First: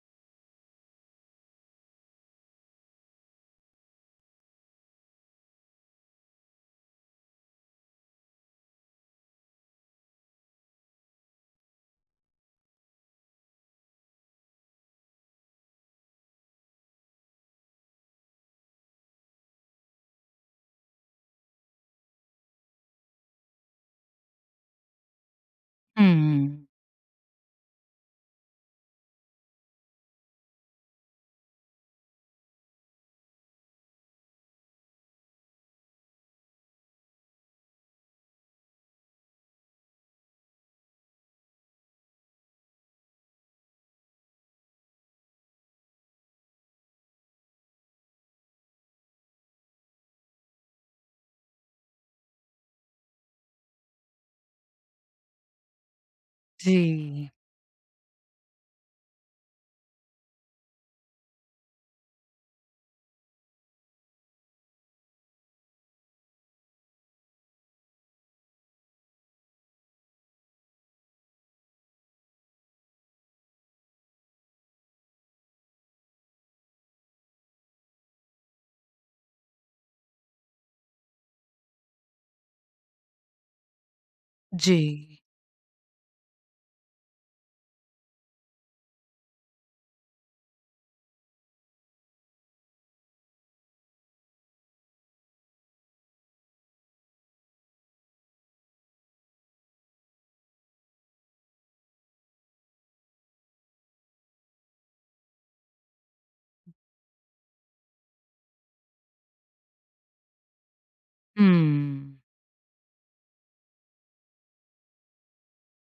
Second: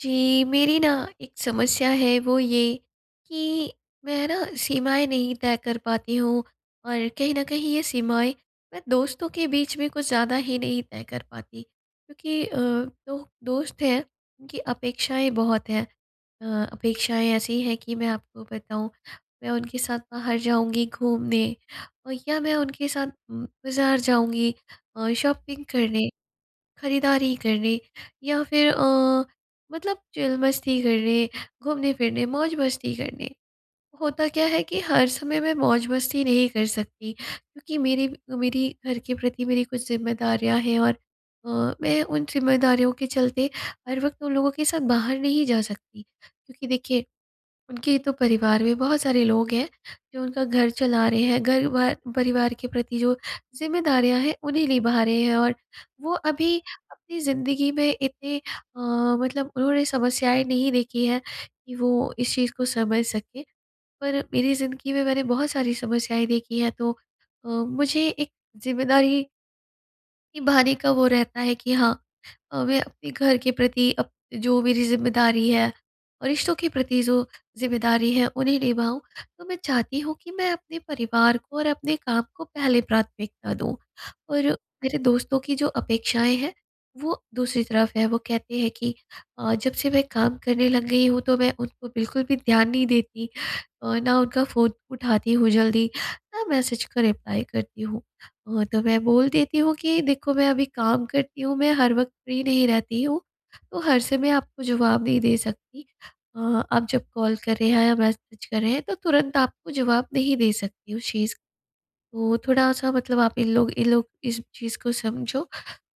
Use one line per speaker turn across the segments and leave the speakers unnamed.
जी, मेरी न एक समस्या है वो ये कि मैं है न सीमाएँ नहीं तय कर पाती हूँ। और कहीं न कहीं ये सीमाएँ मैं दोस्तों के बीच में कुछ ज़्यादा ही नहीं तय कर पाती क्योंकि अ, 2 दोस्त हैं उनकी अपेक्षाएँ बहुत हैं। अ अपेक्षाएँ ऐसी हैं कि मैं आपको बताऊँ मैं उनके साथ बाहर जाऊँगी घूमने या मैं उनके साथ बाज़ार जाऊँगी अ, शॉपिंग
हुँ,
करने,
हुँ।
खरीदारी करने या फिर अ, मतलब चिल मस्ती करने, घूमने-फिरने, मौज-मस्ती करने। होता क्या है कि हर समय मैं मौज-मस्ती नहीं कर सकती क्योंकि मेरी मेरी घर के प्रति मेरी कुछ ज़िम्मेदारियाँ हैं और अ, मैं उन ज़िम्मेदारियों के चलते हर वक़्त उन लोगों के साथ बाहर नहीं जा सकती। क्योंकि देखिए उनके तो परिवार में बहुत सारे लोग हैं जो उनका घर चला रहे हैं घर भ परिवार के प्रति जो ज़िम्मेदारियाँ हैं उन्हें निभा रहे हैं। और वो अभी अपनी
जी।
ज़िंदगी में इतने अ, मतलब उन्होंने समस्याएँ नहीं देखी है कि वो इस चीज़ को समझ सकें पर मेरी ज़िंदगी में मैंने बहुत सारी समस्याएँ देखी हैं तो अ, मुझे एक ज़िम्मेदारी निभाने का वो रहता है कि हाँ, अ, मैं अपने घर के प्रति अप जो मेरी ज़िम्मेदारी है, रिश्तों के प्रति, जो ज़िम्मेदारी है, उन्हें निभाऊँ, तो मैं चाहती हूँ कि मैं अपने परिवार को और अपने काम को पहले प्राथमिकता दूँ। और मेरे
जी।
दोस्तों की जो अपेक्षाएँ हैं, वो दूसरी तरफ हैं, वो कहते हैं कि अ, जब से मैं काम करने लग गई हूँ, तो मैं उनको बिल्कुल भी ध्यान नहीं देती और ना उनका फ़ोन उठाती हूँ जल्दी, ना मैसेज का रिप्लाई करती हूँ। वो तो मैं बोल देती हूँ, कि देखो मैं अभी काम करती हूँ, मैं हर वक़्त फ्री नहीं रहती हूँ, तो हर समय आपको जवाब नहीं दे सकती। अ, आप जब कॉल कर रहे हैं या मैसेज कर रहे हैं, तो तुरंत आपको जवाब नहीं दे सकती हूँ। शीज़
हुँ।
तो थोड़ा-सा मतलब आप इन लोग इन लोग, इस चीज़ को समझो,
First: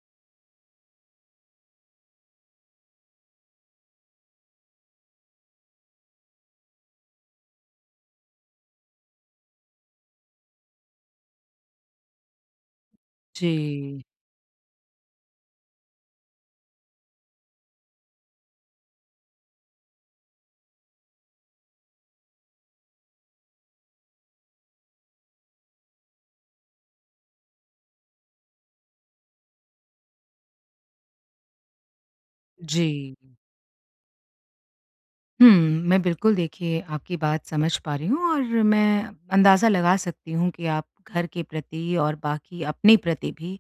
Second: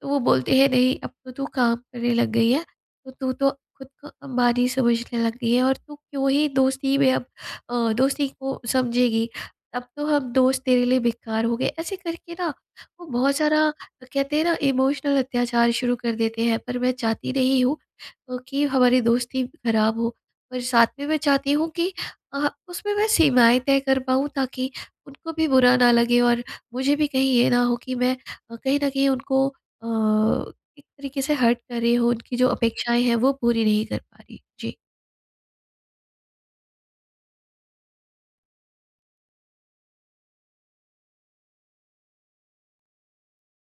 तो वो बोलते हैं नहीं अब तो तू काम करने लग गई है, तो तू तो खुद को अंबानी समझने लग गई है और तू क्यों ही दोस्ती में अब अ, दोस्ती को समझेगी। अब तो हम दोस्त तेरे लिए बेकार हो गए। ऐसे करके ना, वो बहुत सारा
जी।
कहते हैं ना इमोशनल अत्याचार शुरू कर देते हैं, पर मैं चाहती नहीं हूँ अ, कि हमारी दोस्ती खराब हो। और साथ में मैं चाहती हूँ कि अह, उसमें मैं सीमाएँ तय कर पाऊँ, ताकि उनको भी बुरा ना लगे और मुझे भी कहीं ये ना हो कि मैं अ, कहीं न कहीं उनको अ, एक तरीके से हर्ट कर रही हूँ उनकी जो अपेक्षाएँ हैं
जी।
वो पूरी नहीं कर पा रही। जी।
हुँ, मैं बिल्कुल देखिए आपकी बात समझ पा रही हूँ और मैं अंदाज़ा लगा सकती हूँ कि आप घर के प्रति और बाकी अपने प्रति भी,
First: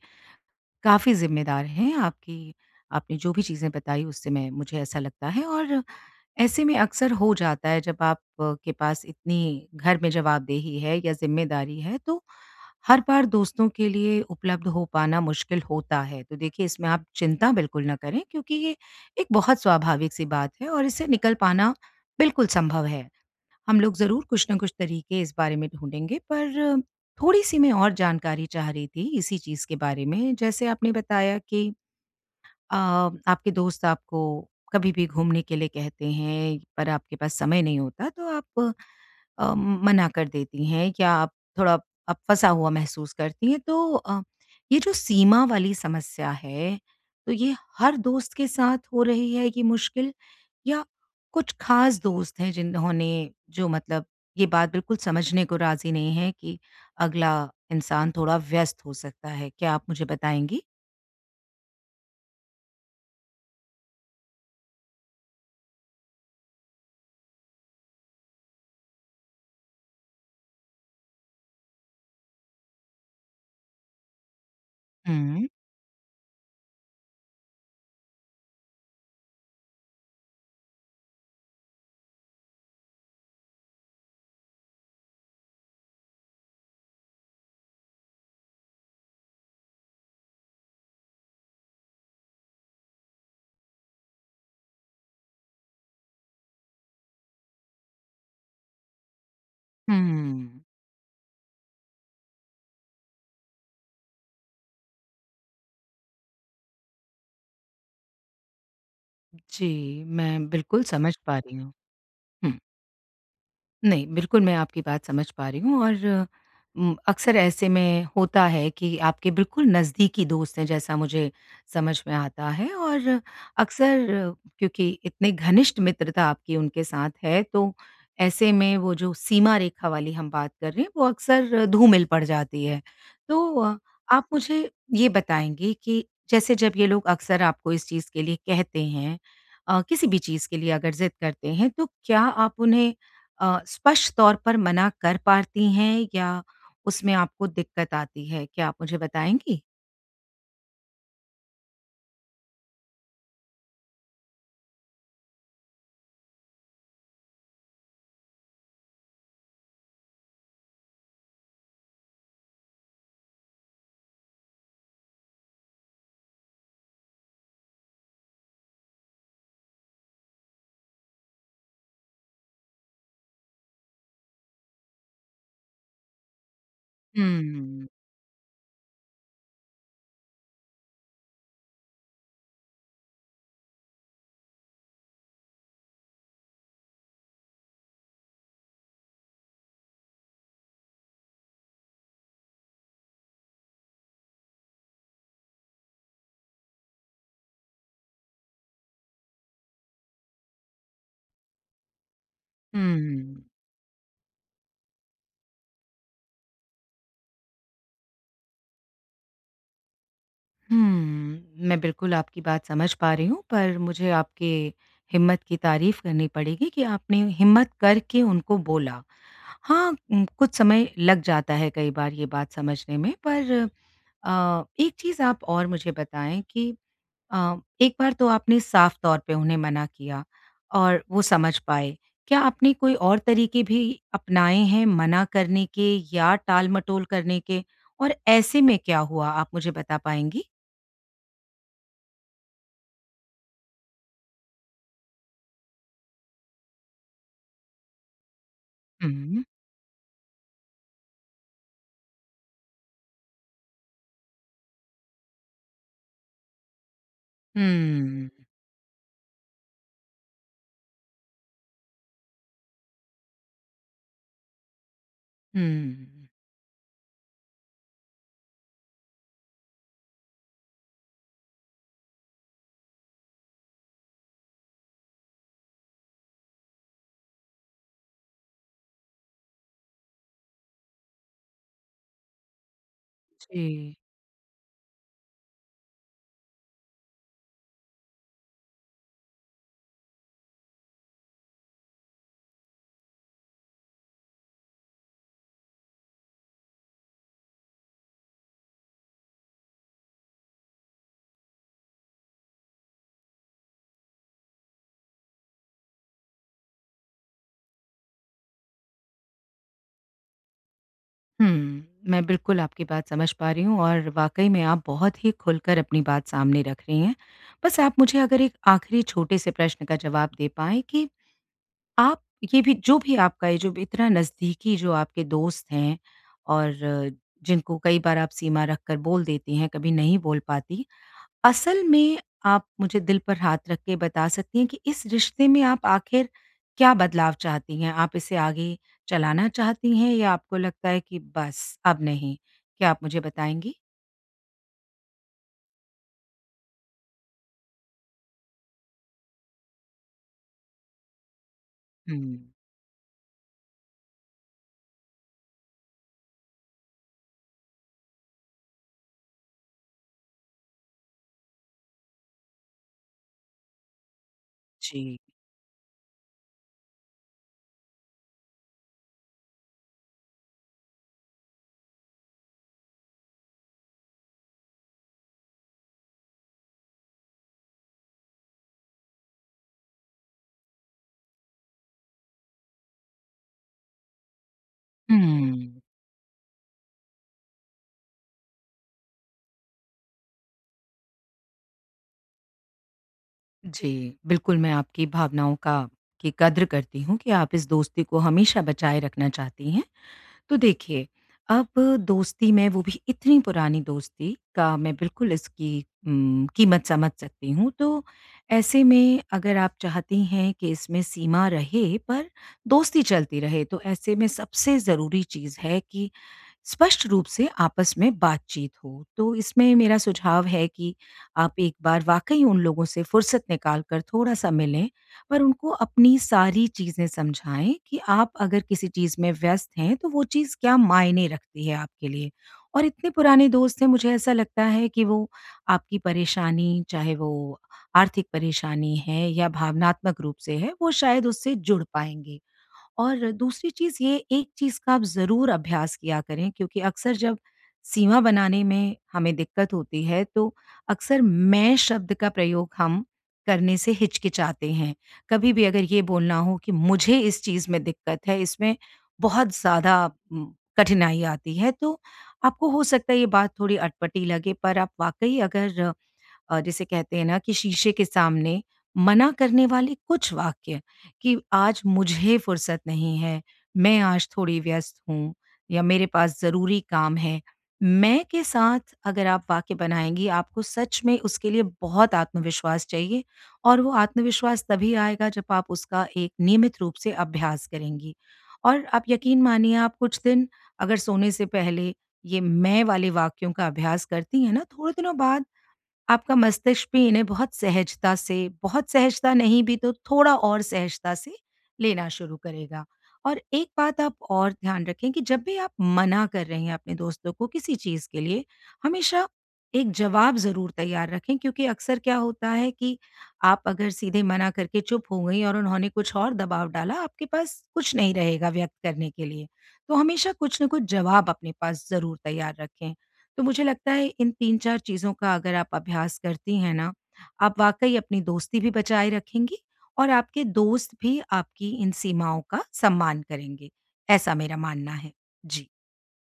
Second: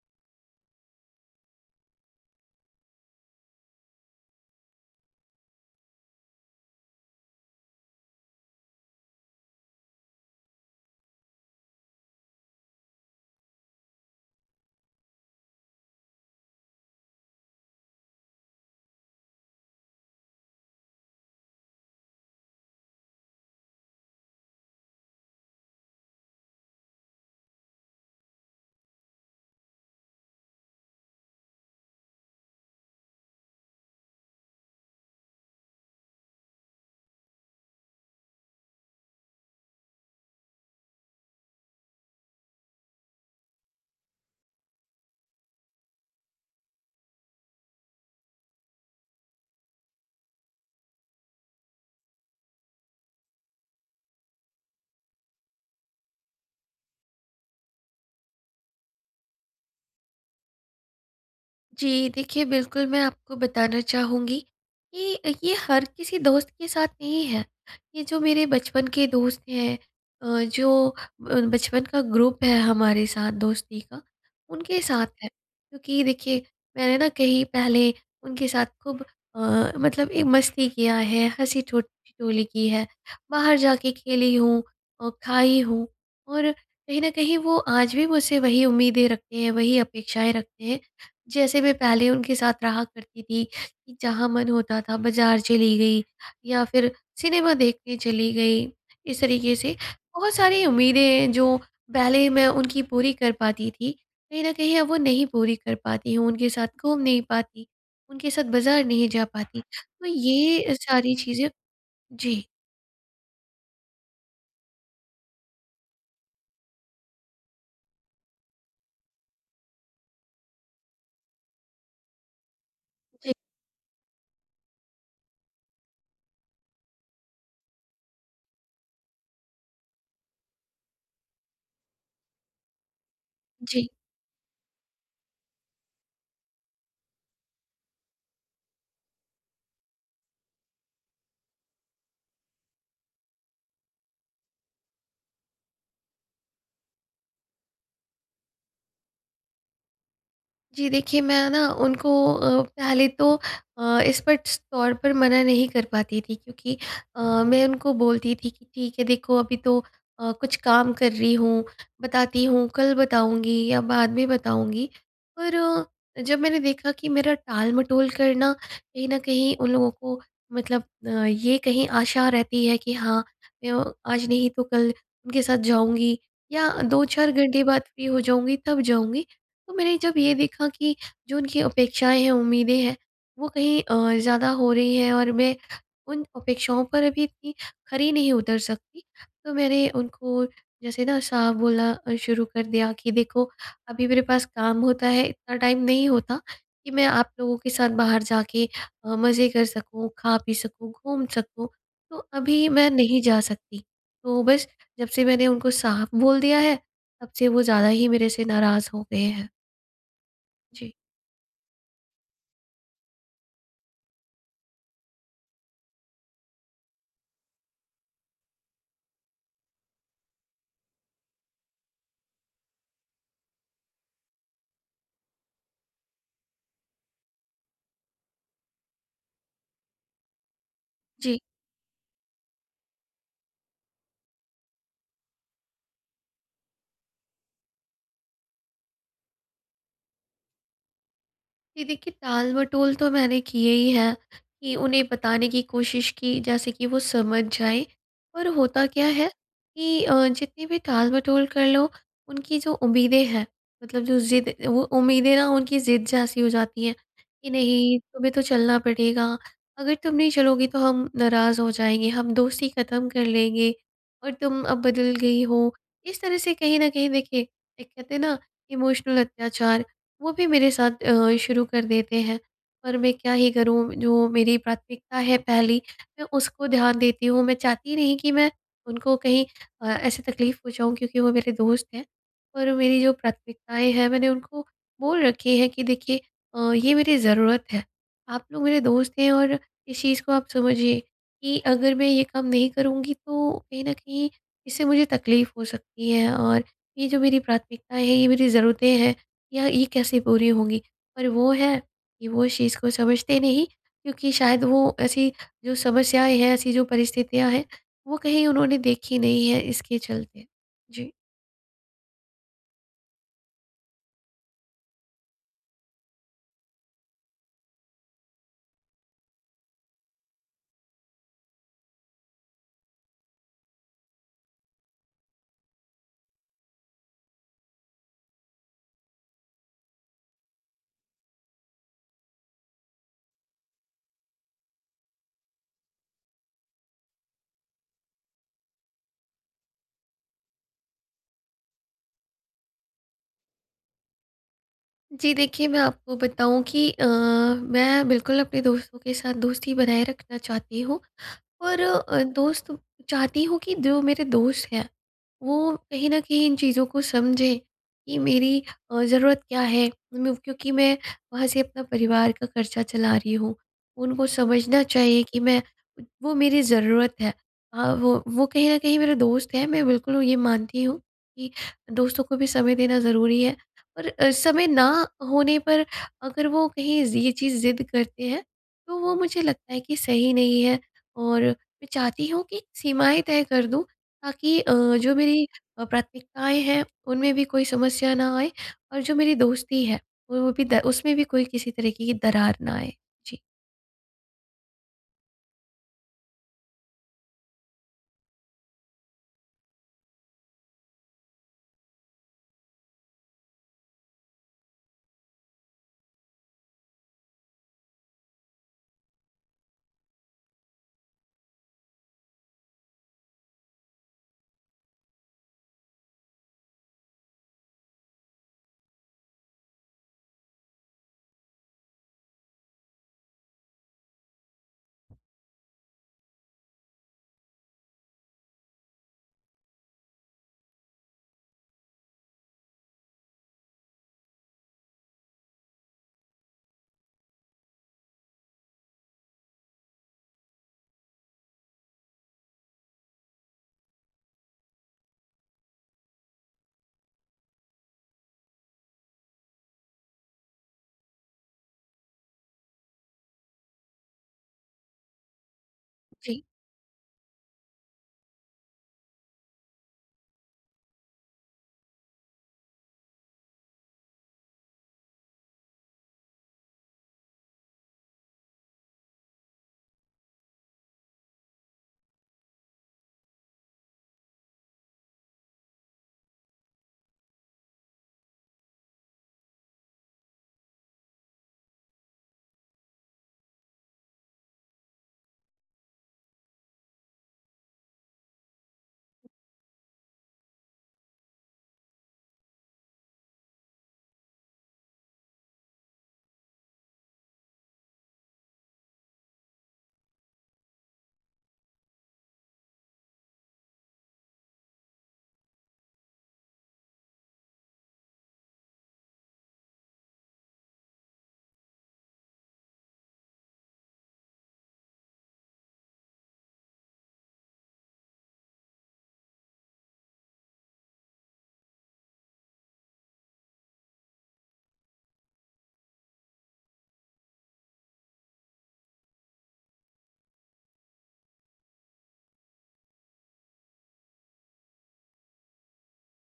काफ़ी ज़िम्मेदार हैं, आपकी, आपने जो भी चीज़ें बताई उससे मैं मुझे ऐसा लगता है और ऐसे में अक्सर हो जाता है जब आपके पास इतनी, घर में जवाबदेही है या ज़िम्मेदारी है। तो हर बार दोस्तों के लिए उपलब्ध हो पाना मुश्किल होता है। तो देखिए इसमें आप चिंता बिल्कुल ना करें, क्योंकि ये एक बहुत स्वाभाविक सी बात है, और इससे निकल पाना, बिल्कुल सँभव है। हम लोग ज़रूर कुछ ना कुछ तरीके, इस बारे में ढूँढेंगे पर, थोड़ी सी मैं और जानकारी चाह रही थी, इसी चीज़ के बारे में। जैसे आपने बताया कि अ, आपके दोस्त आपको कभी भी घूमने के लिए कहते हैं, पर आपके पास समय नहीं होता। तो आप अ, मना कर देती हैं क्या आप थोड़ा, आप फंसा हुआ महसूस करती हैं। तो अ, ये जो सीमा वाली समस्या है, तो ये हर दोस्त के साथ हो रही है, ये मुश्किल? या कुछ ख़ास दोस्त हैं, जिन्होंने, जो मतलब ये बात बिल्कुल समझने को राज़ी नहीं है कि, अगला इंसान थोड़ा व्यस्त हो सकता है। क्या आप मुझे बताएँगी?
जी। देखिए, बिल्कुल मैं आपको बताना चाहूँगी कि ये हर किसी दोस्त के साथ नहीं है। ये जो मेरे बचपन के दोस्त हैं अ, जो ब बचपन का ग्रुप है हमारे साथ दोस्ती का उनके साथ है।
हुँ।
क्योंकि देखिए मैंने न कहीं पहले उनके साथ खूब अ, मतलब ए मस्ती किया है हँसी ठोट ठिठोली की है। बाहर जाके खेली हूँ, और खाई हूँ और, कहीं न कहीं वो आज भी मुझसे वही उम्मीदें रखते हैं वही अपेक्षाएँ रखते हैं जैसे मैं पहले उनके साथ रहा करती थी कि जहाँ मन होता था बाज़ार चली गई या फिर सिनेमा देखने चली गई। इस तरीके से बहुत
हुँ।
सारी उम्मीदें हैं जो पहले मैं उनकी पूरी कर पाती थी कहीं न कहीं अब वो नहीं पूरी कर पाती हूँ उनके साथ घूम नहीं पाती उनके साथ बाज़ार नहीं जा पाती
जी।
तो
मैं
ये अ,
बिल्कुल
सारी
समझ पा
चीज़ें
रही हूँ।
जी।
हुँ। नहीं। बिल्कुल मैं आपकी बात समझ पा रही हूँ और उम, अक्सर ऐसे में होता है कि आपके बिल्कुल नज़दीकी दोस्त है जैसा मुझे समझ में आता है। और
जी।
अक्सर क्योंकि इतने घनिष्ठ मित्रता आपकी उनके साथ है तो ऐसे में वो जो सीमा रेखा वाली हम बात कर रहे हैं वो अक्सर धूमिल पड़ जाती है। तो अ,
जी।
आप मुझे ये बताएँगे कि जैसे जब ये लोग अक्सर आपको इस चीज़ के लिए कहते हैं अ, किसी भी चीज़ के लिए अगर ज़िद करते हैं तो क्या आप उन्हें अ, स्पष्ट तौर पर मना कर पाती हैं? या उसमें आपको दिक्कत आती है क्या आप मुझे बताएँगी?
जी देखिए, मैं ना उनको अ, पहले तो अ, स्पष्ट तौर पर मना नहीं कर पाती थी क्योंकि अ, मैं उनको बोलती थी कि ठीक है देखो अभी तो अ, कुछ काम कर रही हूँ बताती हूँ, कल बताऊँगी या बाद में बताऊँगी। पर, जब मैंने देखा कि मेरा टालमटोल करना कहीं न कहीं उन लोगों को मतलब अ, ये कहीं आशा रहती है कि हाँ, य आज नहीं तो कल उनके साथ जाऊँगी या 2-4
हुँ,
घंटे बाद
हुँ।
फ्री हो जाऊँगी तब जाऊँगी। तो मैंने जब ये भी कहा कि जो उनकी अपेक्षाएँ हैं उम्मीदें हैं वो कहीं और ज़्यादा हो रही हैं और मैं उन अपेक्षाओं पर अभी इतनी खरी नहीं उतर सकती। तो मैंने उनको जैसे ना साफ बोलना अ, शुरू कर दिया कि देखो, अभी मेरे पास काम होता है इतना टाइम नहीं होता कि मैं आप लोगों के साथ बाहर जाके अ, मज़े कर सकूँ, खा पी सकूँ, घूम सकूँ, तो अभी मैं नहीं जा
हुँ।
सकती। तो बस, जब से मैंने उनको साफ बोल दिया है तब से वो ज़्यादा ही मेरे से नाराज़ हो गए हैं। जी।
हुँ। मैं बिल्कुल आपकी बात समझ पा रही हूँ, पर मुझे आपके हिम्मत की तारीफ़ करनी पड़ेगी कि आपने हिम्मत करके उनको बोला। हाँ, उ कुछ समय लग जाता है कई बार ये बात समझने में पर अ, एक चीज़ आप और मुझे बताएँ कि अ, एक बार तो आपने साफ़ तौर पे उन्हें मना किया, और वो
जी।
समझ पाए। क्या आपने कोई और तरीके भी अपनाएँ हैं मना करने के या टालमटोल करने के? और ऐसे में क्या हुआ, आप मुझे बता पाएँगी?
जी देखिए, टालमटोल तो मैंने किए ही हैं। कि उन्हें बताने की कोशिश की जैसे कि वो समझ जाएँ और होता क्या है
हुँ।
कि अ, जितनी भी टालमटोल कर लो उनकी जो उम्मीदें हैं मतलब जो ज़िद वो उम्मीदें ना उनकी ज़िद जैसी हो जाती है। कि नहीं
हुँ।
तुम्हें तो चलना पड़ेगा, अगर तुम नहीं चलोगी तो हम नाराज़ हो जाएँगे। हम दोस्ती ख़त्म कर लेंगे और तुम अब बदल गई हो। इस
हुँ।
तरह से कहीं न कहीं देखिए एक कहते हैं न इमोशनल अत्याचार वो भी मेरे साथ अ, शुरू कर देते हैं। पर मैं क्या ही करूँ जो मेरी प्राथमिकता है पहली मैं उसको ध्यान देती हूँ। मैं चाहती नहीं कि मैं उनको कहीं अ, ऐसे तकलीफ़ पहुँचाऊँ क्योंकि वो मेरे दोस्त हैं। और मेरी जो प्राथमिकताएँ
जी।
हैं मैंने उनको बोल रखी हैं कि देखिए अ, ये मेरी ज़रूरत है। आप लोग मेरे दोस्त हैं और इस चीज़ को आप समझिए कि अगर मैं ये काम नहीं करूँगी तो कहीं न कहीं इससे मुझे तकलीफ़ हो सकती है और ये जो मेरी प्राथमिकताएँ है, ये मेरी ज़रूरतें हैं या ये कैसे पूरी होंगी। पर वो है कि वो इस चीज़ को समझते नहीं क्योंकि शायद वो ऐसी जो समस्याएँ हैं, ऐसी जो परिस्थितियाँ हैं वो कहीं उन्होंने देखी नहीं है, इसके चलते। जी।
हुँ। मैं बिल्कुल आपकी बात समझ पा रही हूँ और वाक़ई में आप बहुत ही खुलकर अपनी बात सामने रख रही हैं। बस आप मुझे अगर एक आख़िरी छोटे से प्रश्न का जवाब दे पाएँ कि आप ये भी जो भी आपका ये जो इतना नज़दीकी जो आपके दोस्त हैं और जिनको कई बार आप सीमा रखकर बोल देती हैं, कभी नहीं बोल पाती। असल में आप मुझे दिल पर हाथ रख के बता सकती हैं कि इस रिश्ते में आप आख़िर क्या बदलाव चाहती हैं? आप इसे आगे चलाना चाहती हैं या आपको लगता है कि बस अब नहीं। क्या आप मुझे बताएँगी?
जी देखिए, मैं आपको बताऊँ कि अ, मैं बिल्कुल अपने दोस्तों के साथ दोस्ती बनाए रखना चाहती हूँ और अ,
हुँ।
दोस्त चाहती हूँ कि जो मेरे दोस्त हैं वो कहीं न कहीं इन चीज़ों को समझें कि मेरी अ, ज़रूरत क्या है? उन क्योंकि मैं वहाँ से अपना परिवार का खर्चा चला रही हूँ। उनको समझना
जी।
चाहिए कि मैं वो मेरी ज़रूरत है। हाँ, वो, वो कहीं न कहीं मेरे दोस्त हैं मैं बिल्कुल ये मानती हूँ कि दोस्तों को भी समय देना ज़रूरी है। और अ, समय ना होने पर अगर वो कहीं ये चीज़ ज़िद करते हैं तो वो मुझे लगता है कि सही नहीं है और मैं चाहती हूँ कि सीमाएंँ तय कर दूँ ताकि अ, जो मेरी
हुँ।
अ, प्राथमिकताएँ हैं उनमें भी कोई समस्या न आए। और जो मेरी दोस्ती है वो भी द उसमें भी कोई किसी तरीके की दरार ना आए, जी।
जी, बिल्कुल मैं आपकी भावनाओं का की कद्र करती हूँ कि आप इस दोस्ती को हमेशा बचाए रखना चाहती हैं। तो देखिए, अब दोस्ती में वो भी इतनी पुरानी दोस्ती का मैं बिल्कुल इसकी उम, कीमत समझ सकती हूँ। तो ऐसे में अगर आप चाहती हैं कि इसमें सीमा रहे पर दोस्ती चलती रहे। तो ऐसे में सबसे ज़रूरी चीज़ है कि स्पष्ट रूप से आपस में बातचीत हो। तो इसमें मेरा सुझाव है कि आप एक बार वाक़ई उन लोगों से फ़ुर्सत निकाल कर थोड़ा-सा मिलें पर उनको अपनी सारी चीज़ें समझाएँ कि आप अगर किसी चीज़ में व्यस्त हैं तो वो चीज़ क्या मायने रखती है आपके लिए। और इतने पुराने दोस्त हैं, मुझे ऐसा लगता है कि वो आपकी परेशानी, चाहे वो आर्थिक परेशानी है या भावनात्मक रूप से है, वो शायद, उससे जुड़ पाएँगे। और दूसरी चीज़ ये एक चीज़ का आप ज़रूर अभ्यास किया करें क्योंकि अक्सर जब सीमा बनाने में हमें दिक्कत होती है तो अक्सर मैं शब्द का प्रयोग हम करने से हिचकिचाते हैं। कभी भी अगर ये बोलना
जी।
हो कि मुझे इस चीज़ में दिक्कत है इसमें बहुत ज़्यादा म कठिनाई आती है। तो आपको हो सकता है ये बात थोड़ी अटपटी लगे पर आप वाक़ई अगर जिसे कहते हैं ना कि शीशे के सामने मना करने वाले कुछ वाक्य कि आज मुझे फ़ुर्सत नहीं है, मैं आज थोड़ी व्यस्त हूँ या मेरे पास ज़रूरी काम है। मैं के साथ अगर आप वाक्य बनाएँगी आपको सच में उसके लिए बहुत आत्मविश्वास चाहिए और वो आत्मविश्वास तभी आएगा जब आप उसका एक नियमित रूप से अभ्यास करेंगी। और आप यकीन मानिए आप कुछ दिन अगर सोने से पहले ये मैं वाले वाक्यों का अभ्यास करती हैं ना थोड़े दिनों बाद आपका मस्तिष्क भी इन्हें बहुत सहजता से, बहुत सहजता नहीं भी तो थोड़ा और सहजता से लेना शुरू करेगा। और एक बात आप और ध्यान रखें कि जब भी आप मना कर रहे हैं अपने दोस्तों को किसी चीज़ के लिए हमेशा एक जवाब ज़रूर तैयार रखें क्योंकि अक्सर क्या होता है कि आप अगर सीधे मना करके चुप हो गई और उन्होंने कुछ और दबाव डाला, आपके पास कुछ नहीं रहेगा व्यक्त करने के लिए। तो हमेशा कुछ न कुछ जवाब अपने पास ज़रूर तैयार रखें। तो मुझे लगता है इन 3-4 चीज़ों का अगर आप अभ्यास करती हैं ना, आप वाक़ई अपनी दोस्ती भी बचाए रखेंगी और आपके दोस्त भी आपकी इन सीमाओं का सम्मान करेंगे। ऐसा मेरा मानना है। जी।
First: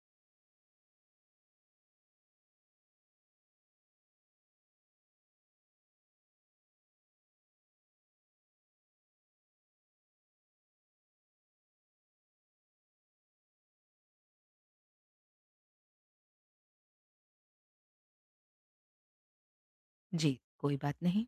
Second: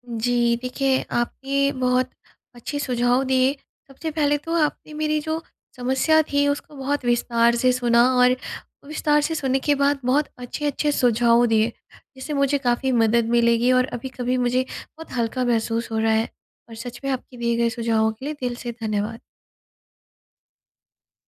जी देखिए, आपके बहुत अच्छे सुझाव दिए सबसे पहले तो आपने मेरी जो समस्या थी उसको बहुत विस्तार से सुना और विस्तार से सुनने के बाद बहुत अच्छे-अच्छे सुझाव दिए। जिससे मुझे काफ़ी मदद मिलेगी और अभी-कभी मुझे बहुत हल्का महसूस हो रहा है और सच में आपके दिए गए सुझावों के लिए दिल से धन्यवाद।
जी, कोई बात नहीं।